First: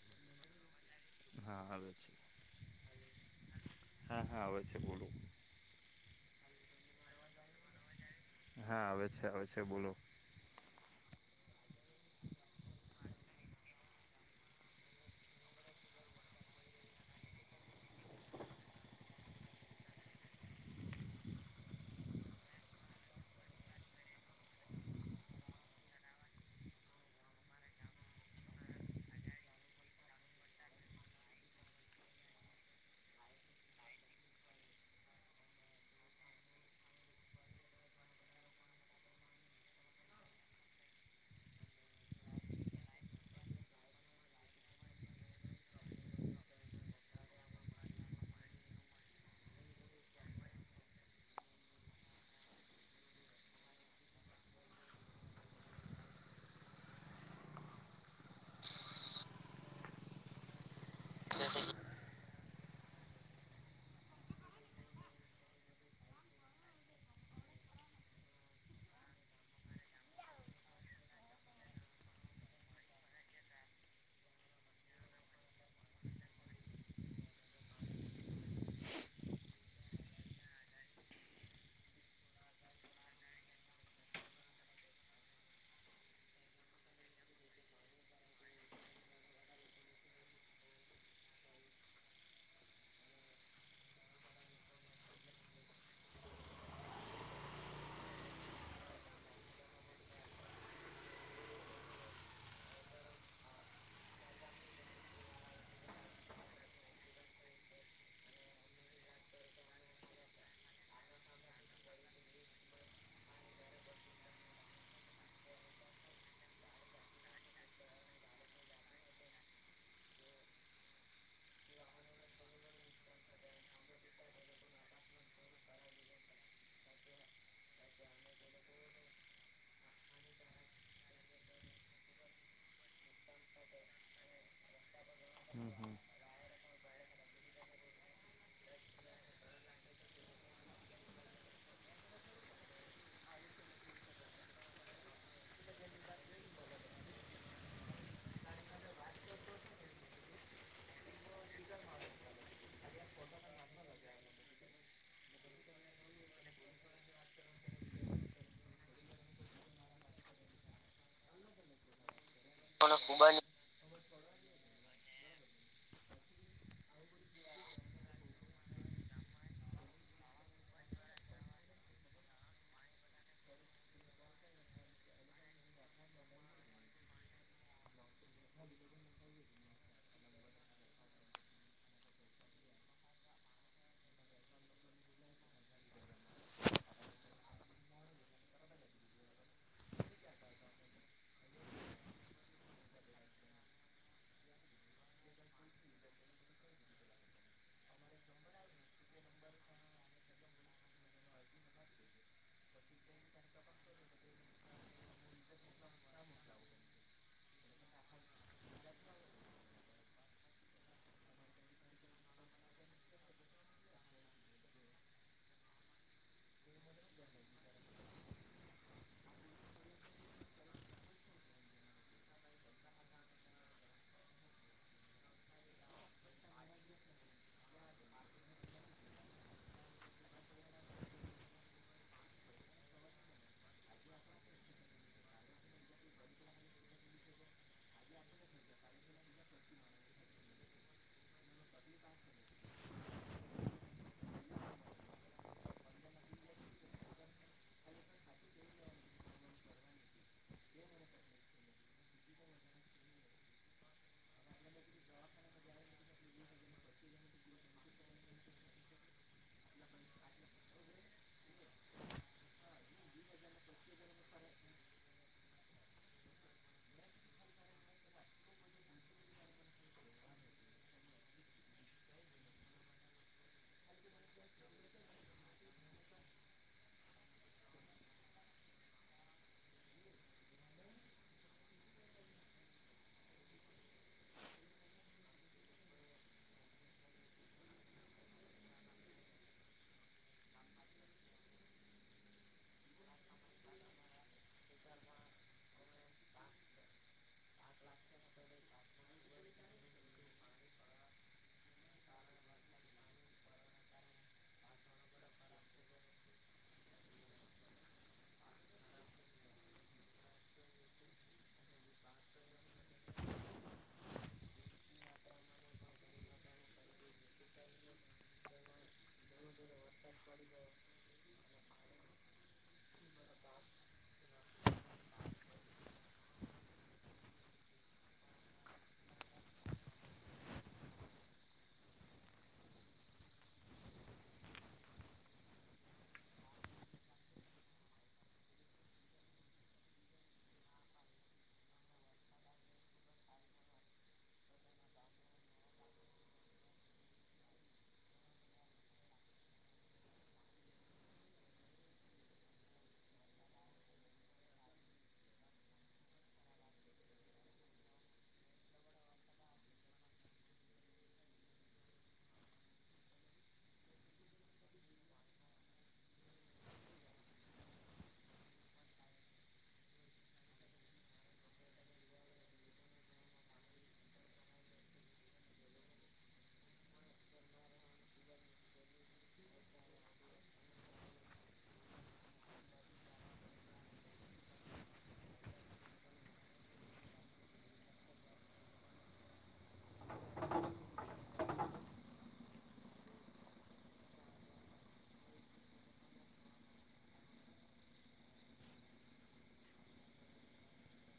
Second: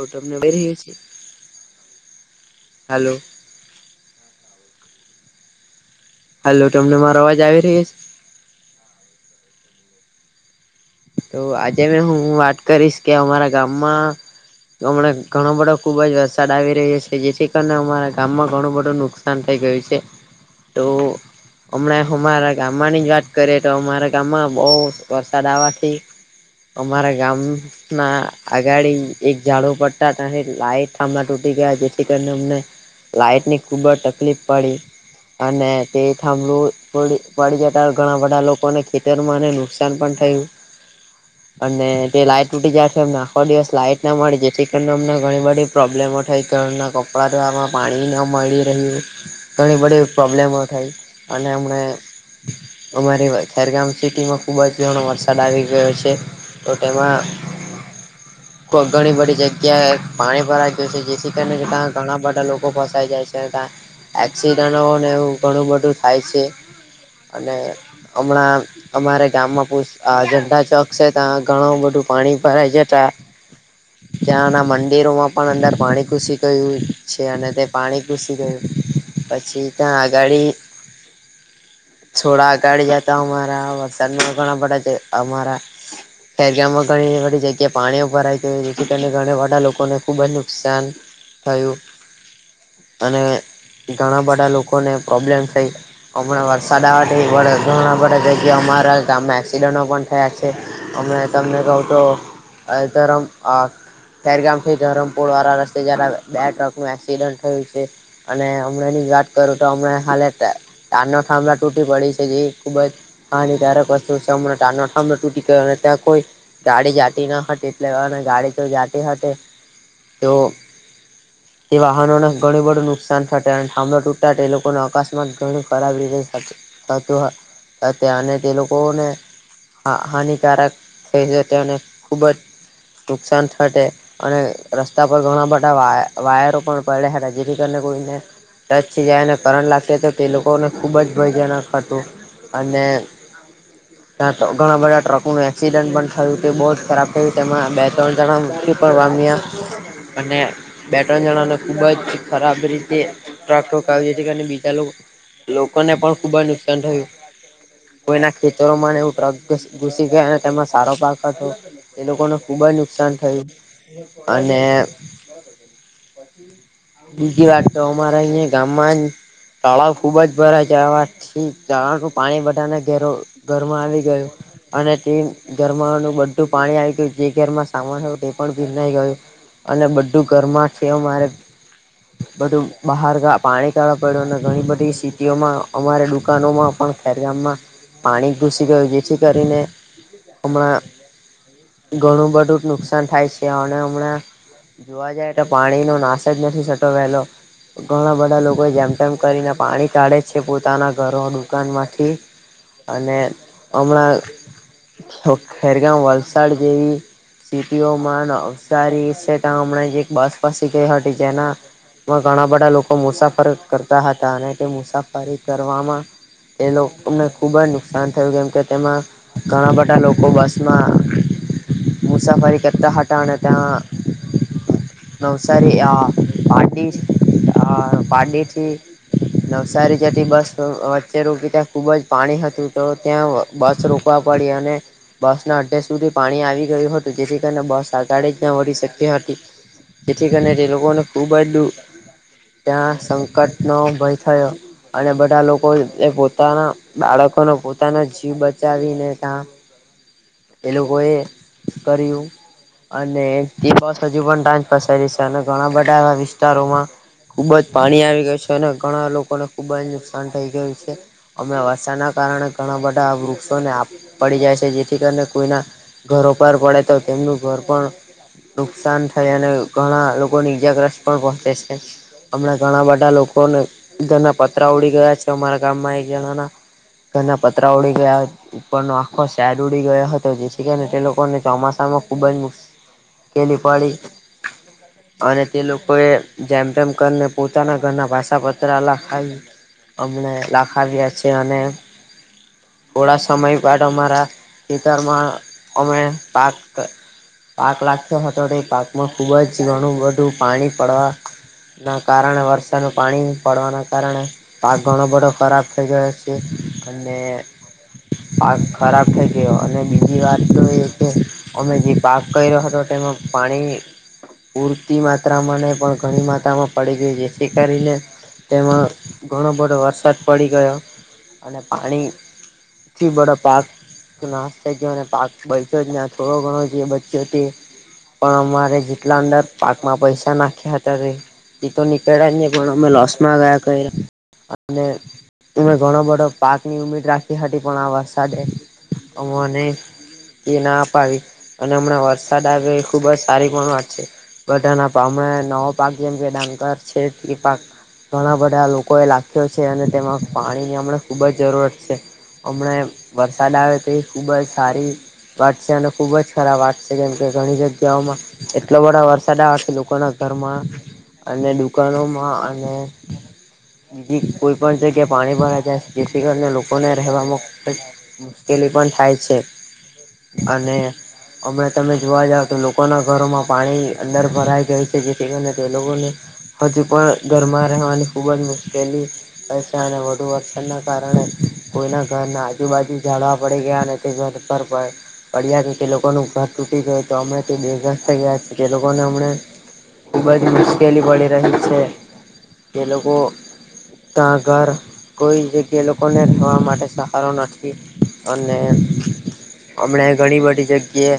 તો તમને આવી હા, આવે છે. હલો. હા, હા, આવે છે, બોલું. હાલો, તમને મારો અવાજ આવી રહી છે? હા, આવે છે, આવે છે, બોલો. તો આજે મે હું વાત કરીશ કે, અમારા ગામમાં હમણાં ઘણો બધો ખુબ જ વરસાદ આવી રહ્યો છે, જેથી કરીને અમારા ગામમાં ઘણું બધું નુકસાન શા થઈ ગયું છે. તો [unintelligible] હમણાં અમારા ગામમાંની જ વાત કરીએ, તો અમારા ગામમાં બહુ વરસાદ આવવા તે અમારા ગામ ના આગાડી એક ઝાડુ પડતા ત લાઈટ થાંણા તૂટી ગયા, જેથી કરીને અમને લાઈટ ની ખૂબ જ તકલીફ પડી. અને તે થાંભળુંડી પડી જતા, ઘણા બધા લોકોને ખેતરમાંને નુકસાન પણ થયું. અને તે લાઈટ તૂટી જાય છે, મને આખો દિવસ લાઈટ ના મળે, જેથી કરીને અમને ઘણી બ પ્રોબ્લેમો થાયણ ના કપડા ધોવા માં પાણી ન મળી રહ્યું. ઘણી બધી પ્રોબ્લેમો થઇ, અને એમણે અમારી ખેરગામ સિટી માં ખુબ જ જણાો વરસાદ આવી ગયો. ગયો છે, તો તેમાં ઘણી બધી જગ્યા પાણી ભરાઈ ગય છે, જેથી કરી ત્યા ઘણા બધા લોકો ફસાય જાય છે. એક્સિડન્ટને એવું ઘણું બધું થાય છે. અને હમણાં અમારે ગામમાં પ અજંડા શોખ છે, ત ઘણું બધું પાણી ભરાય જતા. ત્યાંના મંદિરોમાં પણ અંદર પાણી ઘુસી ગયું છે, અને તે પાણી ઘુસી ગયું. પછી ત્યાં આગાડી છોડાગાઢ જતા અમા વર્તન કર પ અમા ખેરગામમાં ઘણી જગ્યા પાણીઓ ભરાય ગયા, જેથી કરીને ઘણાવાડાા લોકોને ખુબ જ નુકસાન થયું, અને ઘણા બધા લોકોને પ્રોબ્લેમ થઈ. હમણાં વરસાદ આવવાથી વ ઘણા બધા જગ્યા અમારા ગમે એક્સિડેન્ટો પણ થયા છે. અ તમને કહું તો અધરમ આ- - [unintelligible] ખેરગામથી ધરમપુર વાળા રસ્તે જલા બે ટ્રકનું એક્સિડન્ટ થયું છે. અને હમણાં ની વાત કરું તો, હમણા હા. તનો થાંભળ તૂટી પડી છે, જે ખુબ જ હાનિકારક વસ્તુ છે, મનો થાંડો ત્યાં કોઈ ગાડી જાતી ન હતી, એટલે ગાડી તો જાતી હતી. તો. એ વાહનોને ઘણી બડું નુકસાન થશે, અને થાંળો તૂટા એ લોકોને અકસ્માત ઘણી ખરાબ રીતે તો ત્યાંને તે લોકોને હાનિકારક થાય છે, તેમને ખૂબ જ નુકસાન થતે. અને રસ્તા પર ઘણા બધા વાયરો પણ પડ્યા હતા, જેથી કરીને કોઈને ટચ થી જાયને કરંટ લાગતી તો, તે લોકોને ખુબ જ ભયજનક હતું. અને ત્યાં તો ઘણા બધા ટ્રકનું એક્સિડન્ટ પણ થયું હતું, બહુ જ ખરાબ થયું, તેમાં બે ત્રણ જણા મૃત્યુ પામ્યા. અને બે-ત્રણ જણાને ખુબ જ ખરાબ રીતે ટ્રોકાવ છે, બીજા લોકોને પણ ખુબ જ નુકસાન થયું. કોઈના ખેતરોમાં એવું ટ્રગ ઘુસી ગયા, અને તેમાં સારો પાક હતો એ લોકોને ખુબ જ નુકસાન ખુબાની થયું. અને બીજી વાત તો અમારા અહિયાયા ગામમાં જ તળાવ ખુબ જ ભરાઈ જવાના છે, કારણ કે પાણી બધાને ઘેરો ઘરમાં આવી ગયો. અને તે ઘરમાનું બધું પાણી આવી ગયું, જે ઘરમાં સામાન હોય તે, પણ ભીનાઈ ગયું. અને બધું ઘરમાં છે મારે. બધું બહાર પાણી કાઢવા પડ્યું, અને ઘણી બધી સિટીઓમાં અમારે દુકાનોમાં પણ ગામમાં પાણી ઘુસી ગયું, જેથી કરીને હમણાં ઘણું બધું ક નુકસાન થાય છે, અને હમણાં જોવા જાય તો, પાણીનો નાશ જ નથી થતો વહેલો. ઘણા બધા લોકો જેમ તેમ કરીને પાણી કાઢે છે, પોતાના ઘરો, દુકાનોમાંથી. અને હમણાં તો ખેરગામ, વલસાડ જેવી સિટીઓમાં નવસારી છે, તા હમણાં જ એક બસ ફસી ગઈ હતી, જેના માં ઘણા બધા લોકો મુસાફરી કરતા હતા, અને તે મુસાફરી કરવામાં એ લોકોને ખુબ જ નુકસાન થયું, કેમ કે તેમાં ઘણા બધા લોકો બસમાં મુસાફરી કરતા હતા ને ત્યાં. નવસારી આ, પારડી આ, પારડીથી નવસારી જતી બસ વચ્ચે રોકી, ત્યાં ખુબ જ પાણી હતું, તો ત્યાં બસ રો કવા પડી અને બસ ના અડધે સુધી પાણી આવી ગયું હતું, જેથી કરીને બસ આગળ જ ન વધી શકતી હતી. તેથી કરીને, તે લોકો ને ખુબ જ દું ત્યાં સંકટનો ભય થયો. અને બધા લોકોએ પોતાના બાળકોનો પોતાના જીવ બચાવીને ત્યાં એ લોકોએ કર્યું. અને એ બસ હજુ પણ ત્યાજ ફસાયેલી છે, અને ઘણા બધા એવા વિસ્તારોમાં ખુબ જ પાણી આવી ગયું છે, અને ઘણા લોકોને ખુબ જ નુકસાન થઇ ગયું છે. અમે વરસાદના કારણે ઘણા બધા વૃક્ષોને આપ પડી જાય છે, જેથી થી કરીને, કોઈના ઘરો પર પડે, તો તેમનું ઘર પણ નુકસાન થાય, અને ઘણા લોકોને ઈજાગ્રસ્ત પણ પહોંચે છે. હમણાં ઘણા બધા લોકોને ઘરના પતરા ઉડી ગયા છે, અમારા ગામમાં એક જણા ના ઘરના પતરા ઉડી ગયા, ઉપર નો આખો સેટ ઉડી ગયો હતો, જેથી કરીને, તે લોકોને ચોમાસામાં ખુબ જ મુ સ્કેલી પડી. અને તે લોકો એ જેમ તેમ કરીને, પોતાના ઘરના પાસા પતરા લખાવ્યા. અમને લખાવ્યા છે, અને થોડા સમય બાદ અમારા ખેતરમાં અમે પાક પાક લાખ્યો હતો, તે પાકમાં ખુબ જ ઘણું બધું પાણી પડવા ના, કારણે વરસાદનું પાણી પડવાના કારણે પાક ઘણો બધો ખરાબ થઈ ગયો છે, અને પાક ખરાબ થઈ. અને બીજી વાત કરું તો, એ કે અમે જે પાક કર્યો હતો, તેમાં પાણી પૂરતી માત્રામાં નઈ પણ ઘણી માત્રામાં પડી ગઈ, જેથી કરીને તેમાં ઘણો બધો વરસાદ પડી ગયો. અને પાણી થી બધો પાક નાશ થઈ ગયો, અને પાક બચયો જ નહીં, આ થોડો ઘણો જે બચ્યો તે પણ અમારે જેટલા અંદર પાકમાં પૈસા નાખ્યા હતા, તે એ તો નીકળ્યા જ નહી, પણ અમે લોસમાં ગયા અને અમે ઘણો બધો પાકની ઉમીદ રાખી હતી, પણ આ વરસાદે અમને. એ ના અપાવી અને હમણાં વરસાદ આવ્યો એ ખુબ જ સારી પણ વાત છે. બધાના પામ નવો પાક જેમ કે ડાંગર છે, તે પાક ઘણા બધા લોકોએ લાખ્યો છે, અને તેમાં પાણી ની હમણાં ખુબ જ જરૂરત છે. હમણા વરસાદ આવે, તે એ ખુબ જ સારી વાટશે, અને ખૂબ જ ખરાબ વાટશે, કેમ કે ઘણી જગ્યાઓમાં એટલો બધા વરસાદથી લોકો ના ઘરમાં. અને દુકાનોમાં અને બીજી કોઈ પણણ જગ્યા પાણી ભરા જાય છે, જેથી કરી લોકોને રહેવા માટે. કેલી પણ થાય છે, અને હમણાં તમે જોવા જાવ, તો લોકોના ઘરોમાં પાણી અંદર ભરાઈ જાય છે, જેથી કરીને તો એ લોકોને હજુ પણ ઘરમાં રહેવાની ખુબ જ મુશ્કેલી પશે અને વધુ વરસાદ ના કારણે, કોઈના ઘર ના આજુબાજુ જાડવા પડી ગયા, તેડ પર પણ પડ્યા તો, તે લોકોનું ઘર તૂટી ગયું છે, અમે બે ઘસ થઈ ગયા છીએ તે, લોકોને અમને ખૂબ જ મુશ્કેલી પડી રહી છે. એ લોકો ત્યાં ઘર કોઈ જગ્યા લોકોને રહેવા માટે સહારો નથી. અને હમણા ઘણી બધી જગ્યાએ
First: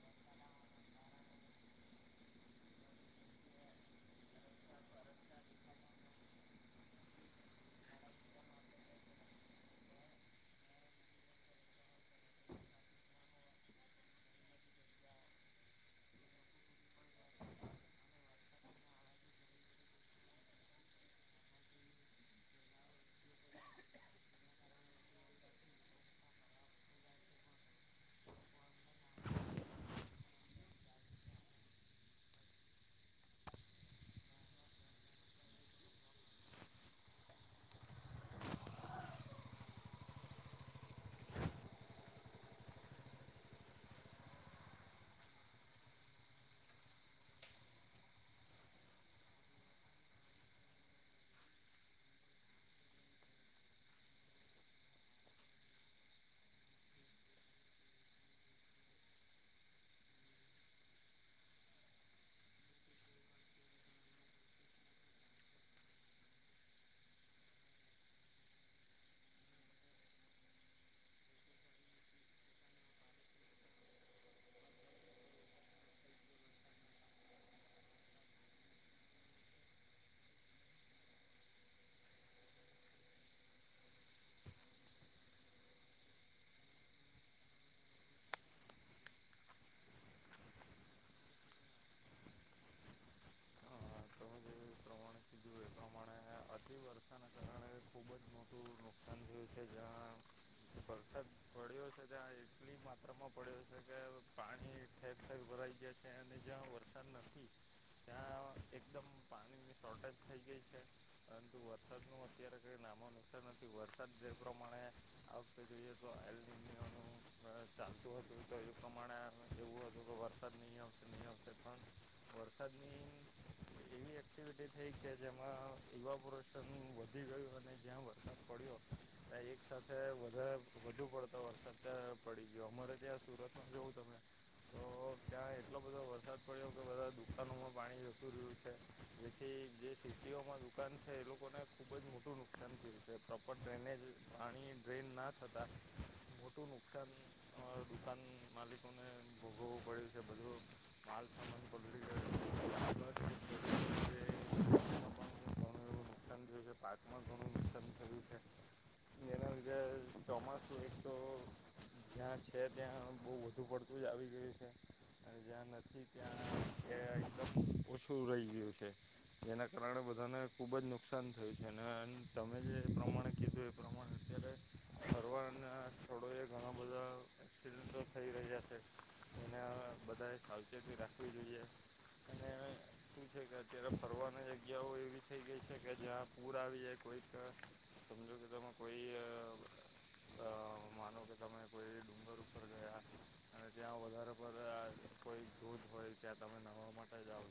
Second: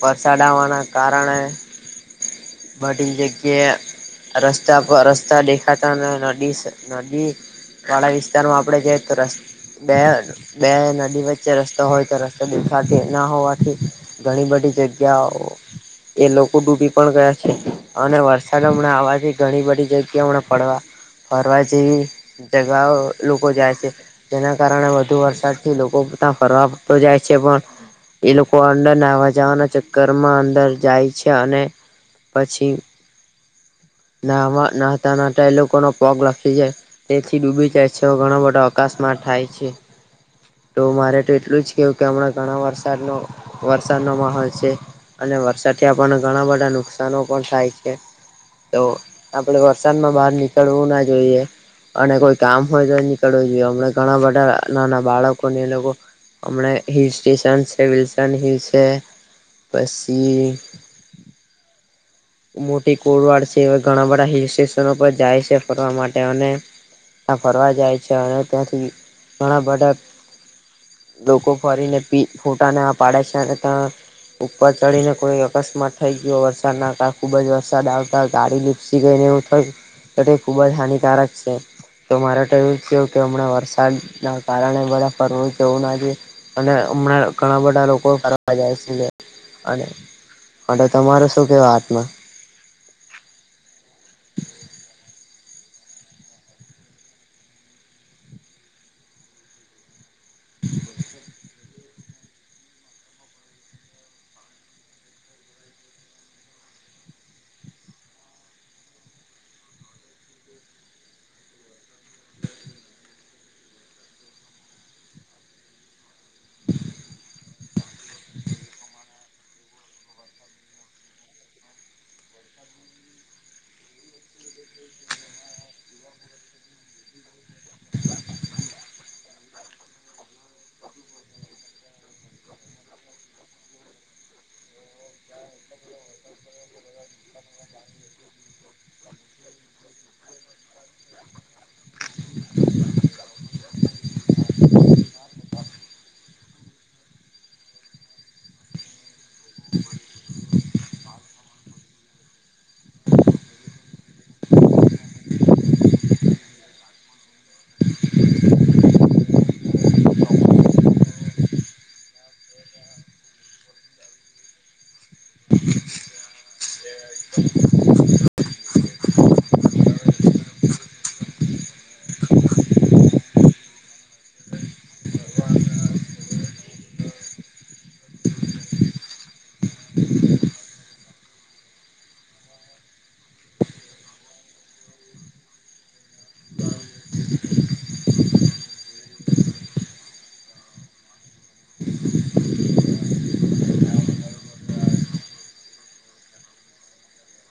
વરસાદ આવવાના કારણે બડી લગ્યા. રસ્તા પર રસ્તા દેખાતા, અને નદી-નદી વાળા વિસ્તારમાં આપણે જઈ તો, ર બે બે નદી વચ્ચે રસ્તો હોય, તો રસ્તો દેખાતી ના હોવાથી. ઘણી બધી જગ્યાઓ એ લોકો ડૂબી પણ ગયા છે, અને વરસાદ હમણાં આવાથી ઘણી બધી જગ્યા હમણાં પડવા. ફરવા જેવી જગાઓ લોકો જાય છે, જેના કારણે વધુ વરસાદ થી લોકો બધા ફરવાડતો જાય છે, પણ એ લોકો અંદરનેવા જવાના ચક્કર માં અંદર જાય છે, અને પછી નાના હતા, નાતા એ લોકોનો પગ લખી જાય. તેથી ડૂબી જાય છે, ઘણો બધા અકાશમાં થાય છે. તો મારે તો એટલું જ કેવું કે હમણાં ઘણા વરસાદનો વરસાદનો માહોલ છે. અને વરસાદથી આપણને ઘણા બધા નુકસાનો પણ થાય છે. તો આપડે વરસાદમાં બહાર નીકળવું ના જોઈએ. અને કોઈ કામ હોય તો, એ નીકળવું જોઈએ હમણા ઘણા બધા નાના બાળકોને એ લોકો હમણાં હિલ સ્ટેશન છે, વિલસન હિલ છે. પછી મોટી કોરવાડ છે, એ ઘણા બધા હિલ સ્ટેશનો પર જાય છે, ફરવા માટે અને ત્યા ફરવા જાય છે, અને ત્યાંથી ઘણા બધા લોકો ફરીને ફોટાને પાડે છે ત્યા. ઉપર ચડીને, કોઈ અકસ્માત થઈ ગયો, વરસાદ ના કાર ખુબ જ વરસાદ આવતા, ગાડી લીપસી ગઈને, એ થ ખુબ જ હાનિકારક છે. તો મારેવું છે કે, હમણા વરસાદ ના કારણે બધા ફરવું જવું ના. અને હમણાં ઘણા બધા લોકો ફરવા જાય છે, અને હટ તમારો શું કેવા હાથમાં? કમ પ્રમા [unintelligible] હું એ પ્રમાણે અઢ વર્ષ કારણે ખૂબ જ મોતર લોકસાન જો છે, જે વરસાદ પડ્યો છે, ત્યાં એટલી માત્રામાં પડ્યો છે કે, પાણી ઠેક થઠેક ભરાઈ ગયા છે, અને જ્યાં વરસાદ નથી. ત્યાં એકદમ પાણીની શોર્ટેજ થઈ ગઈ છે. પરંતુ વરસાદ ન અત્યારે કઈ નામો નુકસાન નથી, વરસાદ જે પ્રમાણે આવા જોઈએ તો એ ચાલતુ, હસુ, તો ક મ દવ હસુ તો વતા નિમ નિિયામસે પણ [unintelligible] વર્સા જ. એવી એક્ટિવિટી થઈ કે, જેમાં ઇવાપોરેશન વધી ગયું, અને અને જ્યાં વરસાદ પડ્યો. ત્યાં એક સાથે વધારે વધુ પડતો, વરસાદ ત્યાં પડી ગયો, અમારે ત્યાં સુરતમાં જઉ તમને તો ત્યાં એટલો બધો વરસાદ પડ્યો કે, બધા દુકાનોમાં પાણી જતું રહ્યું છે, જેથી જે સિટીઓમાં દુકાન છે, એ લોકોને ખૂબ જ મોટું નુકસાન થયું છે, પ્રોપર ડ્રેનેજ પાણી ડ્રેન ના થતાં મોટુ નુકસાન અ દુકાન માલિકને. ભોગવું પડ્યું છે, બધું માલ પણ બગડી ગયો. [unintelligible] ઘણું એવું [unintelligible] નુકસાન થયું છે, પાકમાં ઘણું નુકસાન થયું છે. જેના લીધે ચોમાસુ એક તો. જ્યાં છે, ત્યાં બહુ વધુ પડતું જ આવી ગયું છે. [unintelligible] ઓછું રહી ગયું છે, જેના કારણે બધાને ખૂબ જ નુકસાન થયું છે, ને તમે જે પ્રમાણે કીધું એ પ્રમાણે અત્યારે ફરવાના સ્થળોએ ઘણા બધા એક્સિડન્ટો થઈ રહ્યા છે, એને બધાએ સાવચેતી રાખવી જોઈએ. [inaudible] શું છે, કે અત્યારે ફરવાની જગ્યાઓ એવી થઈ ગઈ છે, કે જ્યાં પૂર આવી જાય કોઈક સમજો કે તમે કોઈ અ માનો કે તમે કોઈ ડુંગર ઉપર ગયા અને ત્યાં વધારે કોઈ દૂધ હોય ત્યાં તમે નહવા માટે જાવ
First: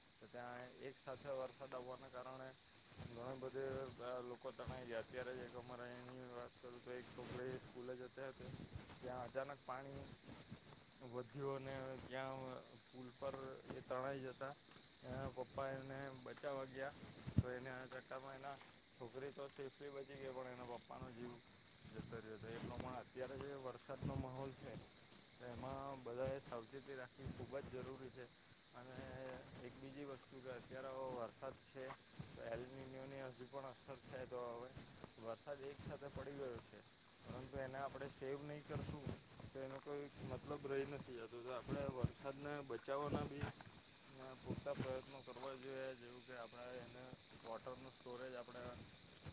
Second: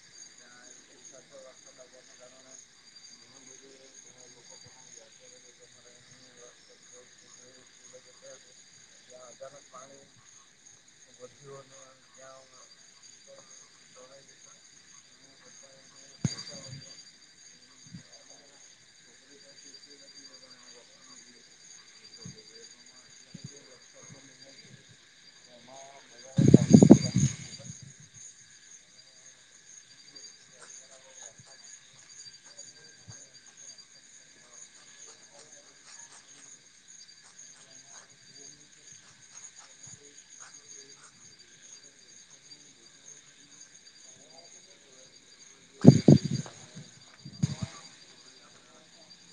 છો તો ત્યાં એક સાથે વરસાદ આવવાને કારણે ઘણી બધી લોકો તણાઈ ગયા અત્યારે જ એક અમારે એયાની વાત કરુ તો એક ટોકળે સ્કૂલે જતે હતી ત્યાં અચાનક પાણી વધ્યો અને ત્યાં પુલ પર એ તણાઈ જતા એના પપ્પા એને બચાવવા ગયા તો એને [unintelligible] માં એના છોકરી તો સેફલી બચી ગઈ પણ એના પપ્પાનો જીવ જતો રિયો તો એ [unintelligible] અત્યારે જે વરસાદનો માહોલ છે. એમાં બધાએ સાવચેતી રાખવી ખુબ જ જરૂરી છે. અને એક બીજી વસ્તુ કે અત્યારે વરસાદ છે, [unintelligible] છે, તો અવે વરસાદ એક સાથે પડી ગયો છે. પરંતુ એને આપણે સેવ નહી કરશું તો એનો કોઈ મતલબ રહી નથી તો આપડે વરસાદને બચાવવાના બી પૂરતા પ્રયત્નો કરવા જોઈએ જેવું કે આ પણે એને વોટરનું સ્ટોરેજ આપણે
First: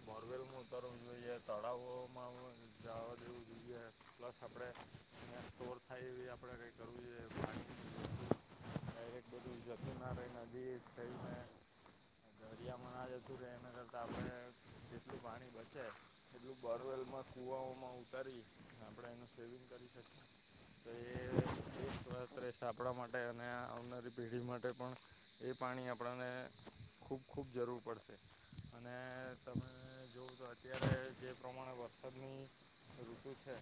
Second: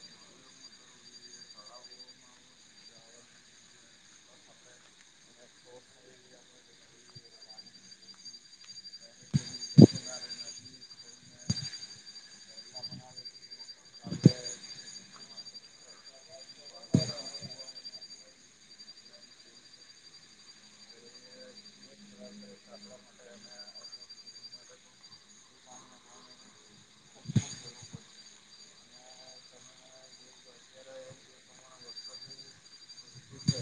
બોરવેલમાં ઉતરવું જોઈએ તળાવોમાં જાવા દેવું જોઈએ. પ્લસ આપણે એને સ્ટોર થાય એવી આપણે કંઈ કરવું જોઈએ પાણી [inaudible] દરિયામાં [unintelligible] એના કરતાં આપણે જેટલું પાણી બચે એટલું બરવેલમાં કુવાઓમાં ઉતારી આપણે એનું સેવિંગ કરી શકી તો એ [unintelligible] માટે અને આવનારી પેઢી માટે પણ એ પાણી આપણને ખૂબ ખૂબ જરૂર પડશે અને તમે જોવ તો અત્યારે જે પ્રમાણે વરસાદની ઋતુ છે,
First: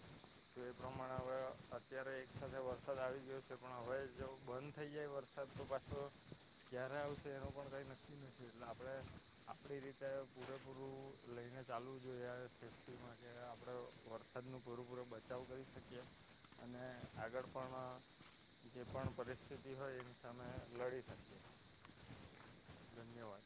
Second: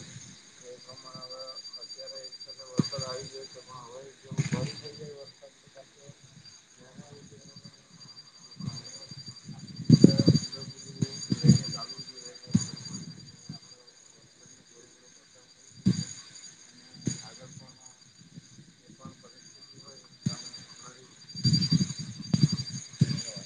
તો એ પ્રમાણે હવે અત્યારે એક સાથે વ રસાદ આવી ગયો છે, પણ હવે જો બંધ થઈ જાય વરસાદ તો પાછો ક્યારે આવશે એનું પણ કઈ નક્કી નથી એટલે આપણે આપડી રીતે પૂરેપૂરું લઈને ચાલવું જોઈએ સેફ્ટીમાટે આપણે વર સાદનુ પૂરેપૂરો બચાવ કરી શકીએ અને આગળ પણ જે પણ પરિસ્થિતિ હોય તમે લડી શકીએ ધન્યવાદ